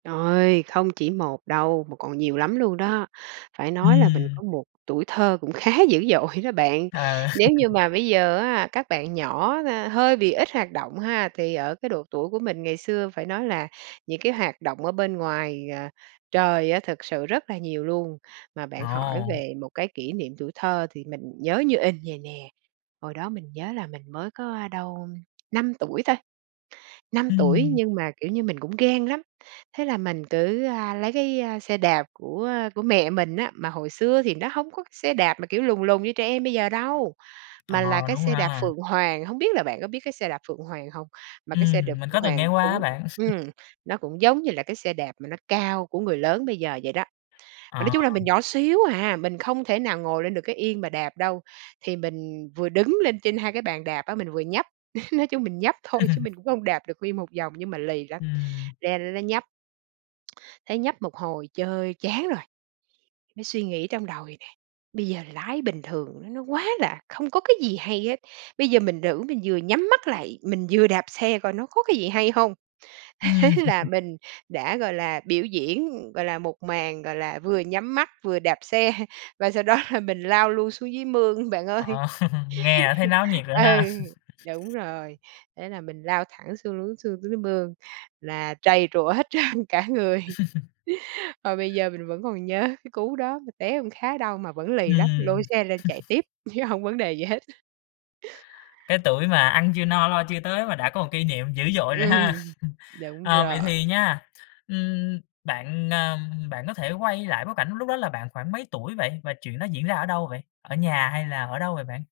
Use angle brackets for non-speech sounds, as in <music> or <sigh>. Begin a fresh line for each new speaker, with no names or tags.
Trời! Không chỉ 1 đâu mà còn nhiều lắm luôn đó. Phải nói là mình
Ừm.
có một tuổi thơ cũng khá dữ dội đó bạn.
À.
Nếu như
<laughs>
mà bây giờ á, các bạn nhỏ là hơi bị ít hoạt động ha, thì ở cái độ tuổi của mình ngày xưa phải nói là những cái hoạt động ở bên ngoài, à, trời á, thực sự rất là nhiều luôn, mà bạn hỏi
Ồ!
về một cái kỷ niệm tuổi thơ thì mình nhớ như in vầy nè, hồi đó mình nhớ là mình mới có đâu 5 tuổi thôi, 5 tuổi
Ừm.
nhưng mà, kiểu như, mình cũng gan lắm. Thế là mình cứ, a, lấy cái xe đạp của, a, của mẹ mình á, mà hồi xưa thì nó hông có xe đạp mà kiểu lùn lùn như trẻ em bây giờ đâu.
Ờ,
Mà là cái
đúng
xe đạp
ha.
Phượng Hoàng, hông biết là bạn có biết cái xe đạp Phượng Hoàng hông? Mà cái
Ừm,
xe đạp
mình
Phượng
có từng
Hoàng
nghe qua
cũng,
á bạn. <laughs>
ừm, nó cũng giống như là cái xe đạp mà nó cao của người lớn bây giờ vậy đó. Mà nói
À.
chung là mình nhỏ xíu hà, mình không thể nào ngồi lên được cái yên mà đạp đâu, thì mình vừa đứng lên trên 2 cái bàn đạp á, mình vừa nhấp, <laughs> nói chung mình nhấp thôi chứ
<laughs>
mình cũng không đạp được nguyên 1 vòng nhưng mà lì lắm,
Ừm.
leo lên đó nhấp. Thấy nhấp một hồi chơi chán rồi, mới suy nghĩ trong đầu vầy này, bây giờ lái bình thường nó quá là không có cái gì hay hết. Bây giờ mình thử mình vừa nhắm mắt lại, mình vừa đạp xe coi nó có cái gì hay hông? Thế
Ừm.
là
<laughs>
mình đã, gọi là, biểu diễn, gọi là 1 màn, gọi là, vừa nhắm mắt vừa đạp xe và sau đó là mình lao luôn xuống dưới mương, bạn ơi.
Ờ, <chuckles> nghe là thấy náo nhiệt
<laughs>
rồi
Ừ,
ha.
đúng
<laughs>
rồi, thế là mình lao thẳng xuống xuống dưới mương, là trầy trụa hết trơn cả người,
<laughs>
<laughs> mà bây giờ mình vẫn còn nhớ cái cú đó, mà té cũng khá đau mà vẫn lì lắm, lôi
Ừm.
xe lên chạy
<laughs>
tiếp chứ hông vấn đề gì hết.
Cái tuổi mà ăn chưa no lo chưa tới mà đã có 1 kỷ niệm dữ dội rồi ha.
Ừm.
<laughs>
Đúng
Ờ, vậy
rồi.
thì nha, ừm, bạn ờ, bạn có thể quay lại bối cảnh lúc đó là bạn khoảng mấy tuổi vậy và chuyện đó diễn ra ở đâu vậy? Ở nhà hay là ở đâu vậy bạn?